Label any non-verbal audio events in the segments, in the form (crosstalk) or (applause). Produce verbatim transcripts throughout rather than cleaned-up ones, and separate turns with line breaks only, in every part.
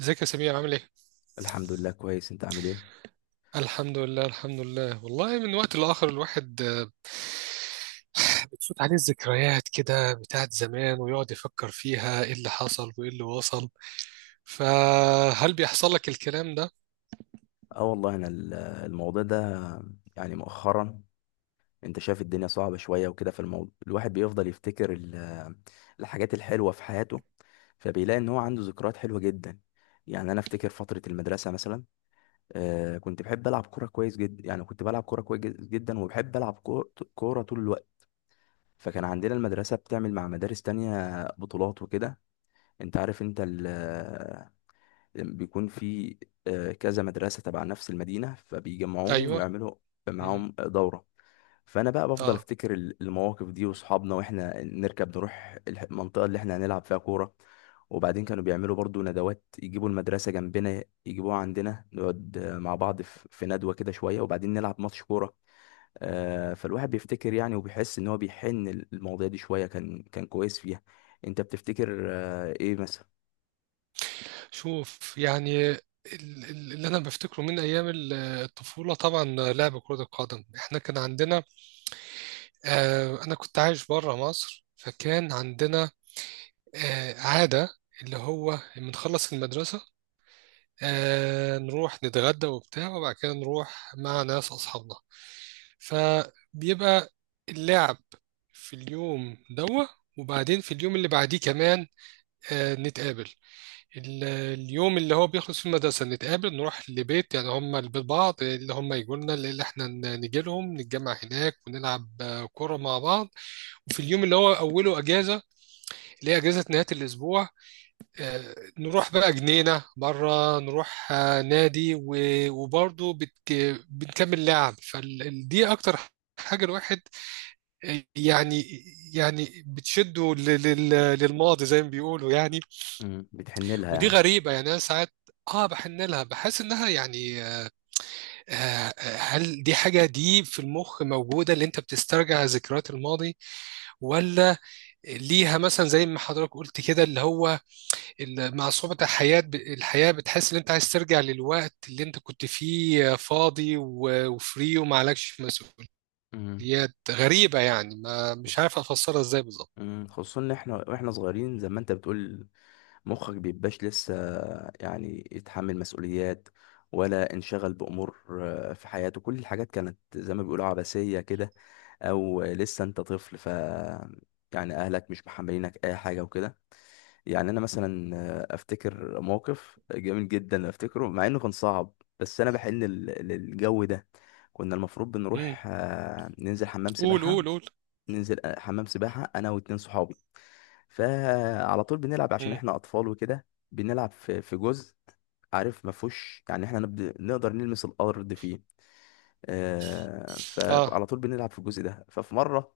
ازيك يا سمير، عامل ايه؟
الحمد لله، كويس. انت عامل ايه؟
الحمد لله، الحمد لله، والله من وقت لآخر الواحد آه، بتفوت عليه الذكريات كده بتاعت زمان ويقعد يفكر فيها ايه اللي حصل وايه اللي وصل. فهل بيحصل لك الكلام ده؟
اه والله، انا ال- الموضوع ده يعني مؤخرا، انت شايف الدنيا صعبة شوية وكده، في الموضوع الواحد بيفضل يفتكر ال- الحاجات الحلوة في حياته، فبيلاقي ان هو عنده ذكريات حلوة جدا. يعني انا افتكر فترة المدرسة مثلا. آه كنت بحب العب كورة كويس جدا، يعني كنت بلعب كورة كويس جد- جدا، وبحب العب كو- كورة طول الوقت. فكان عندنا المدرسة بتعمل مع مدارس تانية بطولات وكده. انت عارف، انت بيكون في آه، كذا مدرسة تبع نفس المدينة، فبيجمعوهم
ايوه.
ويعملوا
مم.
معاهم دورة. فأنا بقى بفضل
اه.
أفتكر ال- المواقف دي وصحابنا، وإحنا نركب نروح الح- المنطقة اللي إحنا هنلعب فيها كورة. وبعدين كانوا بيعملوا برضو ندوات، يجيبوا المدرسة جنبنا يجيبوها عندنا، نقعد آه، مع بعض في في ندوة كده شوية، وبعدين نلعب ماتش كورة. آه، فالواحد بيفتكر يعني، وبيحس إن هو بيحن. المواضيع دي شوية كان كان كويس فيها. أنت بتفتكر آه، إيه مثلا؟
شوف، يعني ال- ال- اللي انا بفتكره من ايام ال- الطفوله، طبعا لعب كره القدم. احنا كان عندنا آه انا كنت عايش بره مصر، فكان عندنا آه عاده اللي هو بنخلص المدرسه آه نروح نتغدى وبتاع، وبعد كده نروح مع ناس أصحابنا. فبيبقى اللعب في اليوم دوا، وبعدين في اليوم اللي بعديه كمان آه نتقابل. ال- اليوم اللي هو بيخلص فيه المدرسة نتقابل نروح لبيت، يعني هم البيت بعض، اللي هم يجوا لنا اللي احنا ن- نجي لهم، نتجمع هناك ونلعب آه، كورة مع بعض. وفي اليوم اللي هو أوله أجازة، اللي هي أجازة نهاية الأسبوع، آه، نروح بقى جنينة، مرة نروح آه، نادي، و- وبرضه بتك... بنكمل لعب. فدي أكتر حاجة الواحد آه، يعني يعني بتشده لل- لل- للماضي زي ما بيقولوا يعني.
مم. بتحن لها
ودي
يعني.
غريبة، يعني أنا ساعات اه بحن لها، بحس انها يعني آه، آه، هل دي حاجة دي في المخ موجودة اللي انت بتسترجع ذكريات الماضي؟ ولا ليها مثلا زي ما حضرتك قلت كده، اللي هو ال- مع صعوبة الحياة، ب- الحياة بتحس إن أنت عايز ترجع للوقت اللي أنت كنت فيه فاضي و- وفري وما عليكش مسؤوليات.
مم.
غريبة، يعني ما مش عارف أفسرها إزاي بالظبط.
مم، خصوصا ان احنا واحنا صغيرين زي ما انت بتقول، مخك بيبقاش لسه يعني يتحمل مسؤوليات، ولا انشغل بامور آه، في حياته. كل الحاجات كانت زي ما بيقولوا عبثيه كده، او لسه انت طفل، ف يعني اهلك مش محملينك اي حاجه وكده. يعني انا مثلا آه، افتكر موقف جميل جدا افتكره مع انه كان صعب، بس انا بحن لل- للجو ده. كنا المفروض
مم.
بنروح آه، ننزل حمام
قول
سباحه،
قول قول.
ننزل حمام سباحة أنا واتنين صحابي. فعلى طول بنلعب عشان
مم.
إحنا أطفال وكده، بنلعب في في جزء، عارف ما فيهوش، يعني إحنا نبد... نقدر نلمس الأرض فيه. آه
آه.
فعلى طول بنلعب في الجزء ده. ففي مرة،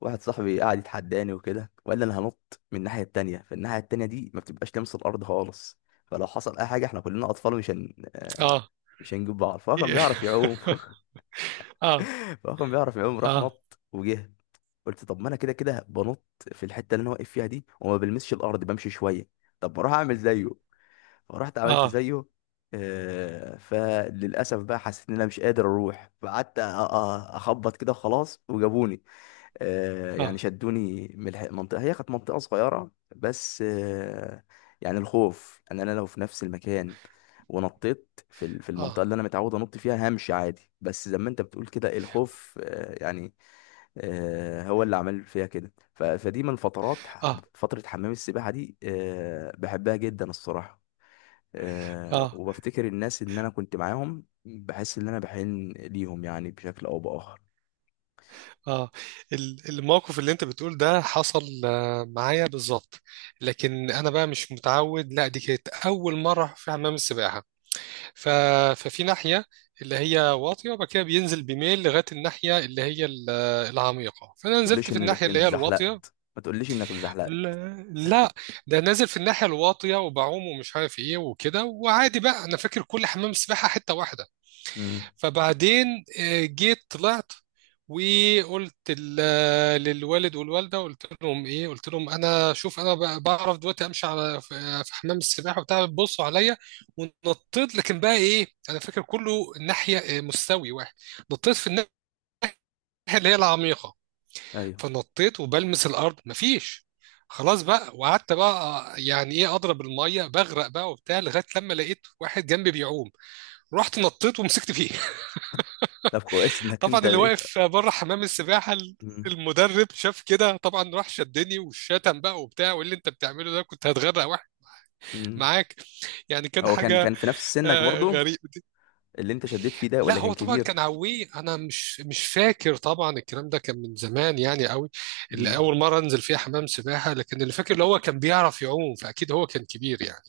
واحد صاحبي قعد يتحداني وكده، وقال لي أنا هنط من الناحية التانية، فالناحية التانية دي ما بتبقاش لامس الأرض خالص. فلو حصل أي حاجة إحنا كلنا أطفال، مش هن... آه،
آه.
مش هنجيب بعض. فهو كان بيعرف يعوم (laughs)
(laughs) آه.
فهو كان بيعرف يعوم، راح
آه.
نط وجه. قلت طب ما انا كده كده بنط في الحته اللي انا واقف فيها دي، وما بلمسش الارض، بمشي شويه. طب ما اروح اعمل زيه. فرحت عملت
آه.
زيه. آه، فللاسف بقى حسيت ان انا مش قادر اروح، فقعدت أ- أ- اخبط كده وخلاص، وجابوني. آه، يعني
آه.
شدوني من الح- المنطقه، هي كانت منطقه صغيره بس. آه، يعني الخوف ان انا لو في نفس المكان ونطيت في ال- في
آه.
المنطقه اللي انا متعود انط فيها همشي عادي، بس زي ما انت بتقول كده، الخوف آه، يعني آه، هو اللي عمل فيها كده. ف- فدي من فترات ح-
آه.
فترة حمام السباحة دي، آه، بحبها جدا الصراحة. آه،
آه.
وبفتكر الناس اللي انا كنت معاهم، بحس ان انا بحن ليهم يعني بشكل او باخر.
آه. ال- الموقف اللي أنت بتقول ده حصل آه، معايا بالظبط. لكن أنا بقى مش متعود، لا دي كانت أول مرة في حمام السباحة. ف... ففي ناحية اللي هي واطية، وبعد كده بينزل بميل لغاية الناحية اللي هي ال- العميقة. فأنا
ما
نزلت
تقوليش
في
انك
الناحية اللي
انت
هي
زحلقت،
الواطية.
ما تقوليش انك اتزحلقت؟
لا لا، ده نازل في الناحية الواطية وبعوم ومش عارف ايه وكده وعادي بقى، أنا فاكر كل حمام سباحة حتة واحدة.
امم.
فبعدين آه، جيت طلعت وقلت ال- للوالد والوالده، قلت لهم ايه، قلت لهم انا شوف انا ب- بعرف دلوقتي امشي على في في حمام السباحه وبتاع، بصوا عليا. ونطيت، لكن بقى ايه، انا فاكر كله ناحيه آه، مستوي واحد. نطيت في الناحيه اللي هي العميقه،
ايوه.
فنطيت وبلمس الارض مفيش. خلاص بقى، وقعدت بقى آه، يعني ايه اضرب الميه بغرق بقى وبتاع، لغايه لما لقيت واحد جنبي بيعوم، رحت نطيت ومسكت فيه.
طب، كويس انك
طبعا
انت
اللي
لقيت.
واقف بره حمام السباحه
امم.
المدرب شاف كده طبعا، راح شدني والشتم بقى وبتاع، وايه اللي انت بتعمله ده، كنت هتغرق واحد
امم.
معاك. يعني كان
هو كان
حاجه
كان في نفس سنك
آه،
برضو،
غريبه دي.
اللي انت شديت فيه ده
لا
ولا
هو
كان
طبعا كان
كبير؟
عويه، انا مش مش فاكر طبعا، الكلام ده كان من زمان يعني قوي، اللي
امم.
اول مره انزل فيها حمام سباحه. لكن اللي فاكر اللي هو كان بيعرف يعوم، فاكيد هو كان كبير يعني.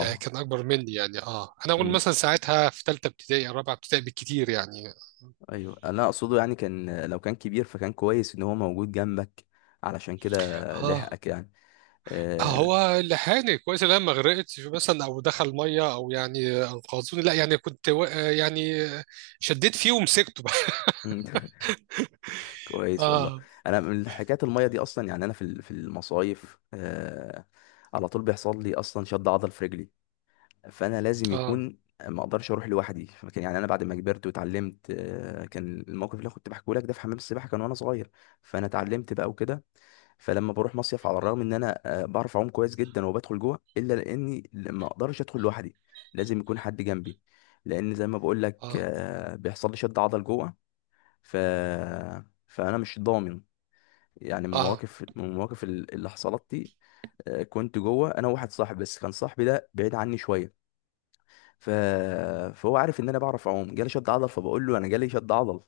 آه، كان اكبر مني يعني. اه انا اقول مثلا ساعتها في ثالثه ابتدائي او رابعه ابتدائي بالكتير يعني.
ايوه، انا اقصده يعني، كان لو كان كبير فكان كويس ان هو موجود جنبك، علشان كده
اه،
لحقك يعني. آه...
هو لحقني كويس ان انا ما غرقتش مثلا او دخل ميه، او يعني انقذوني لا، يعني كنت و... يعني شديت فيه ومسكته بقى.
مم. (laughs)
(laughs)
كويس والله.
اه.
انا من حكايه الميه دي اصلا يعني، انا في ال- في المصايف، آه... على طول بيحصل لي اصلا شد عضل في رجلي، فانا لازم
اه.
يكون، ما اقدرش اروح لوحدي. فكان يعني انا بعد ما كبرت واتعلمت، آه، كان الموقف اللي أنا كنت بحكيه لك ده في حمام السباحه، كان وانا صغير، فانا اتعلمت بقى وكده. فلما بروح مصيف، على الرغم ان انا آه، بعرف اعوم كويس جدا وبدخل جوه، الا لاني ما اقدرش ادخل لوحدي، لازم يكون حد جنبي، لان زي ما بقول لك
اه.
آه، بيحصل لي شد عضل جوه. ف فانا مش ضامن، يعني من
اه.
المواقف من المواقف اللي حصلت دي، آه، كنت جوه انا وواحد صاحبي، بس كان صاحبي ده بعيد عني شويه. ف... فهو عارف ان انا بعرف اعوم، جالي شد عضل، فبقول له انا جالي شد عضل.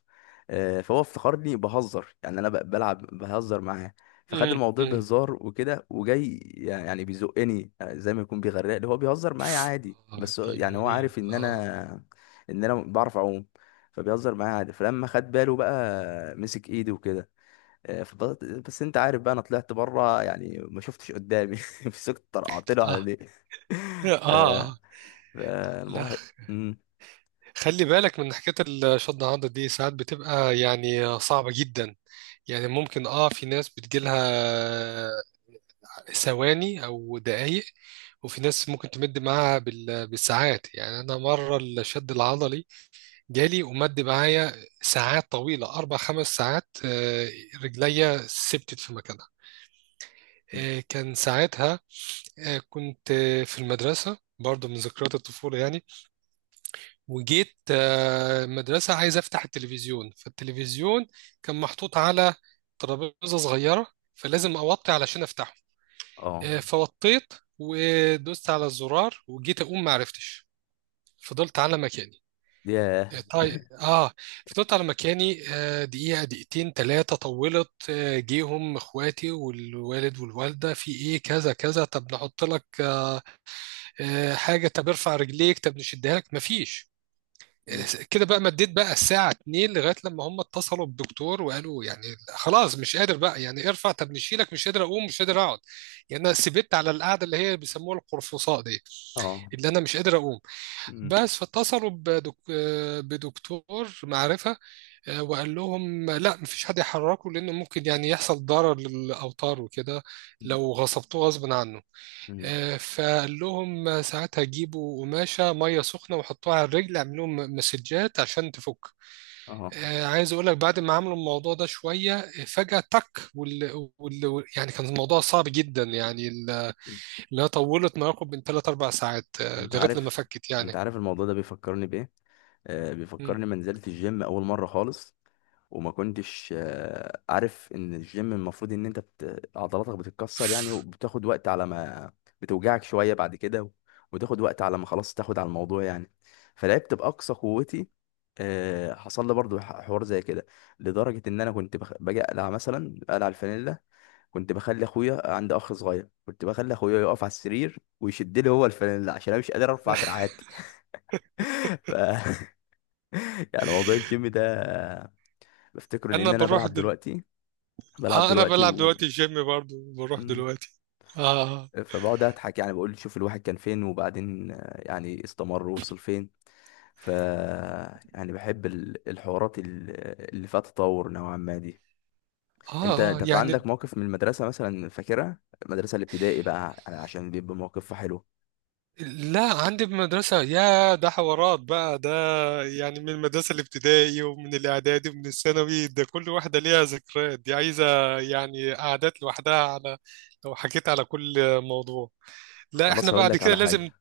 آه، فهو افتكرني بهزر، يعني انا ب- بلعب بهزر معاه، فخد
امم.
الموضوع
امم.
بهزار وكده، وجاي يعني بيزقني آه، زي ما يكون بيغرقني، هو بيهزر معايا عادي،
اه،
بس هو-
دي
يعني هو
مميت.
عارف ان
اه.
انا ان انا بعرف اعوم، فبيهزر معايا عادي. فلما خد باله بقى مسك ايدي وكده. آه، فضلت. بس انت عارف بقى، انا طلعت بره يعني ما شفتش قدامي (laughs) مسكت طرقعت له على
اه.
ليه. (laughs) ف
اه. لا،
فالموحد. مم.
خلي بالك من حكايه الشد عضة دي، ساعات بتبقى يعني صعبه جدا. يعني ممكن اه في ناس بتجيلها ثواني او دقايق، وفي ناس ممكن تمد معاها بال- بالساعات. يعني انا مره الشد العضلي جالي ومد معايا ساعات طويلة، أربع خمس ساعات. آه، رجليا ثبتت في مكانها. آه، كان ساعتها آه، كنت آه، في المدرسة برضه، من ذكريات الطفولة يعني. وجيت آه، المدرسة عايز أفتح التلفزيون، فالتلفزيون كان محطوط على ترابيزة صغيرة، فلازم أوطي علشان أفتحه.
اه.
آه، فوطيت ودوست على الزرار، وجيت أقوم معرفتش. فضلت على مكاني.
ياه.
طيب، اه فضلت على مكاني آه، دقيقة دقيقتين ثلاثة، طولت. آه، جيهم اخواتي والوالد والوالدة في ايه كذا كذا، طب نحط لك آه، آه، حاجة، طب ارفع رجليك، طب نشدها لك، مفيش.
مم.
آه، كده بقى، مديت بقى الساعة اتنين لغاية لما هم اتصلوا بالدكتور وقالوا يعني خلاص مش قادر بقى يعني ارفع، طب نشيلك، مش قادر اقوم مش قادر اقعد. يعني انا سبت على القعدة اللي هي بيسموها القرفصاء دي،
اه.
اللي انا مش قادر اقوم
مم.
بس. فاتصلوا بدك... آه، بدكتور معرفة، آه، وقال لهم لا مفيش حد يحركه، لأنه ممكن يعني يحصل ضرر للأوتار وكده لو غصبتوه غصب عنه.
مم.
آه، فقال لهم ساعتها جيبوا قماشة مية سخنة وحطوها على الرجل، اعملوا لهم مسجات عشان تفك.
اه.
آه، عايز اقول لك بعد ما عملوا الموضوع ده شويه آه، فجاه تك. وال... وال... يعني كان الموضوع صعب جدا، يعني ال- اللي هي طولت ما يقرب من ثلاث أربع ساعات آه،
انت
لغايه لما
عارف
فكت يعني.
انت عارف الموضوع ده بيفكرني بايه. آه،
مم.
بيفكرني ما نزلت الجيم اول مره خالص، وما كنتش آه، عارف ان الجيم المفروض ان انت بت... عضلاتك بتتكسر يعني، وبتاخد وقت على ما بتوجعك شويه بعد كده، و... وتاخد وقت على ما خلاص تاخد على الموضوع يعني. فلعبت باقصى قوتي. آه، حصل لي برضو ح- حوار زي كده، لدرجه ان انا كنت بخ... باجي اقلع، مثلا اقلع الفانيلا. كنت بخلي اخويا، عندي اخ صغير، كنت بخلي اخويا يقف على السرير ويشد لي هو الفانيلا عشان انا مش قادر ارفع
(laughs)
دراعاتي. (laughs) ف... (laughs) يعني موضوع الجيم ده بفتكره،
انا
لان انا
بروح
بلعب
دل...
دلوقتي، بلعب
اه انا
دلوقتي
بلعب
و
دلوقتي جيم برضو، بروح
مم.
دلوقتي. آه
فبقعد اضحك، يعني بقول شوف الواحد كان فين، وبعدين آه، يعني استمر ووصل فين. ف يعني بحب ال- الحوارات ال- اللي فيها تطور نوعا ما دي. انت
آه
انت في
يعني
عندك موقف من المدرسة مثلا فاكرها؟ المدرسة الابتدائي بقى يعني، عشان بيبقى موقفها حلو.
لا، عندي بمدرسة يا، ده حوارات بقى ده، يعني من المدرسة الابتدائي ومن الإعدادي ومن الثانوي، ده كل واحدة ليها ذكريات، دي عايزة يعني قعدات لوحدها. على لو حكيت على كل موضوع لا، احنا
خلاص، اقول
بعد
لك
كده
على
لازم.
حاجة،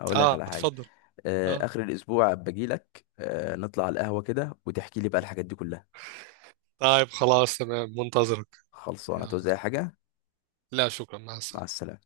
اقول لك
آه،
على حاجة.
اتفضل.
آه،
آه،
اخر الاسبوع باجي لك، آه، نطلع على القهوة كده وتحكي لي بقى الحاجات دي كلها.
طيب، خلاص تمام، منتظرك.
خلصانه
يلا.
توزع حاجه؟
لا شكرا، مع
مع
السلامة.
السلامه.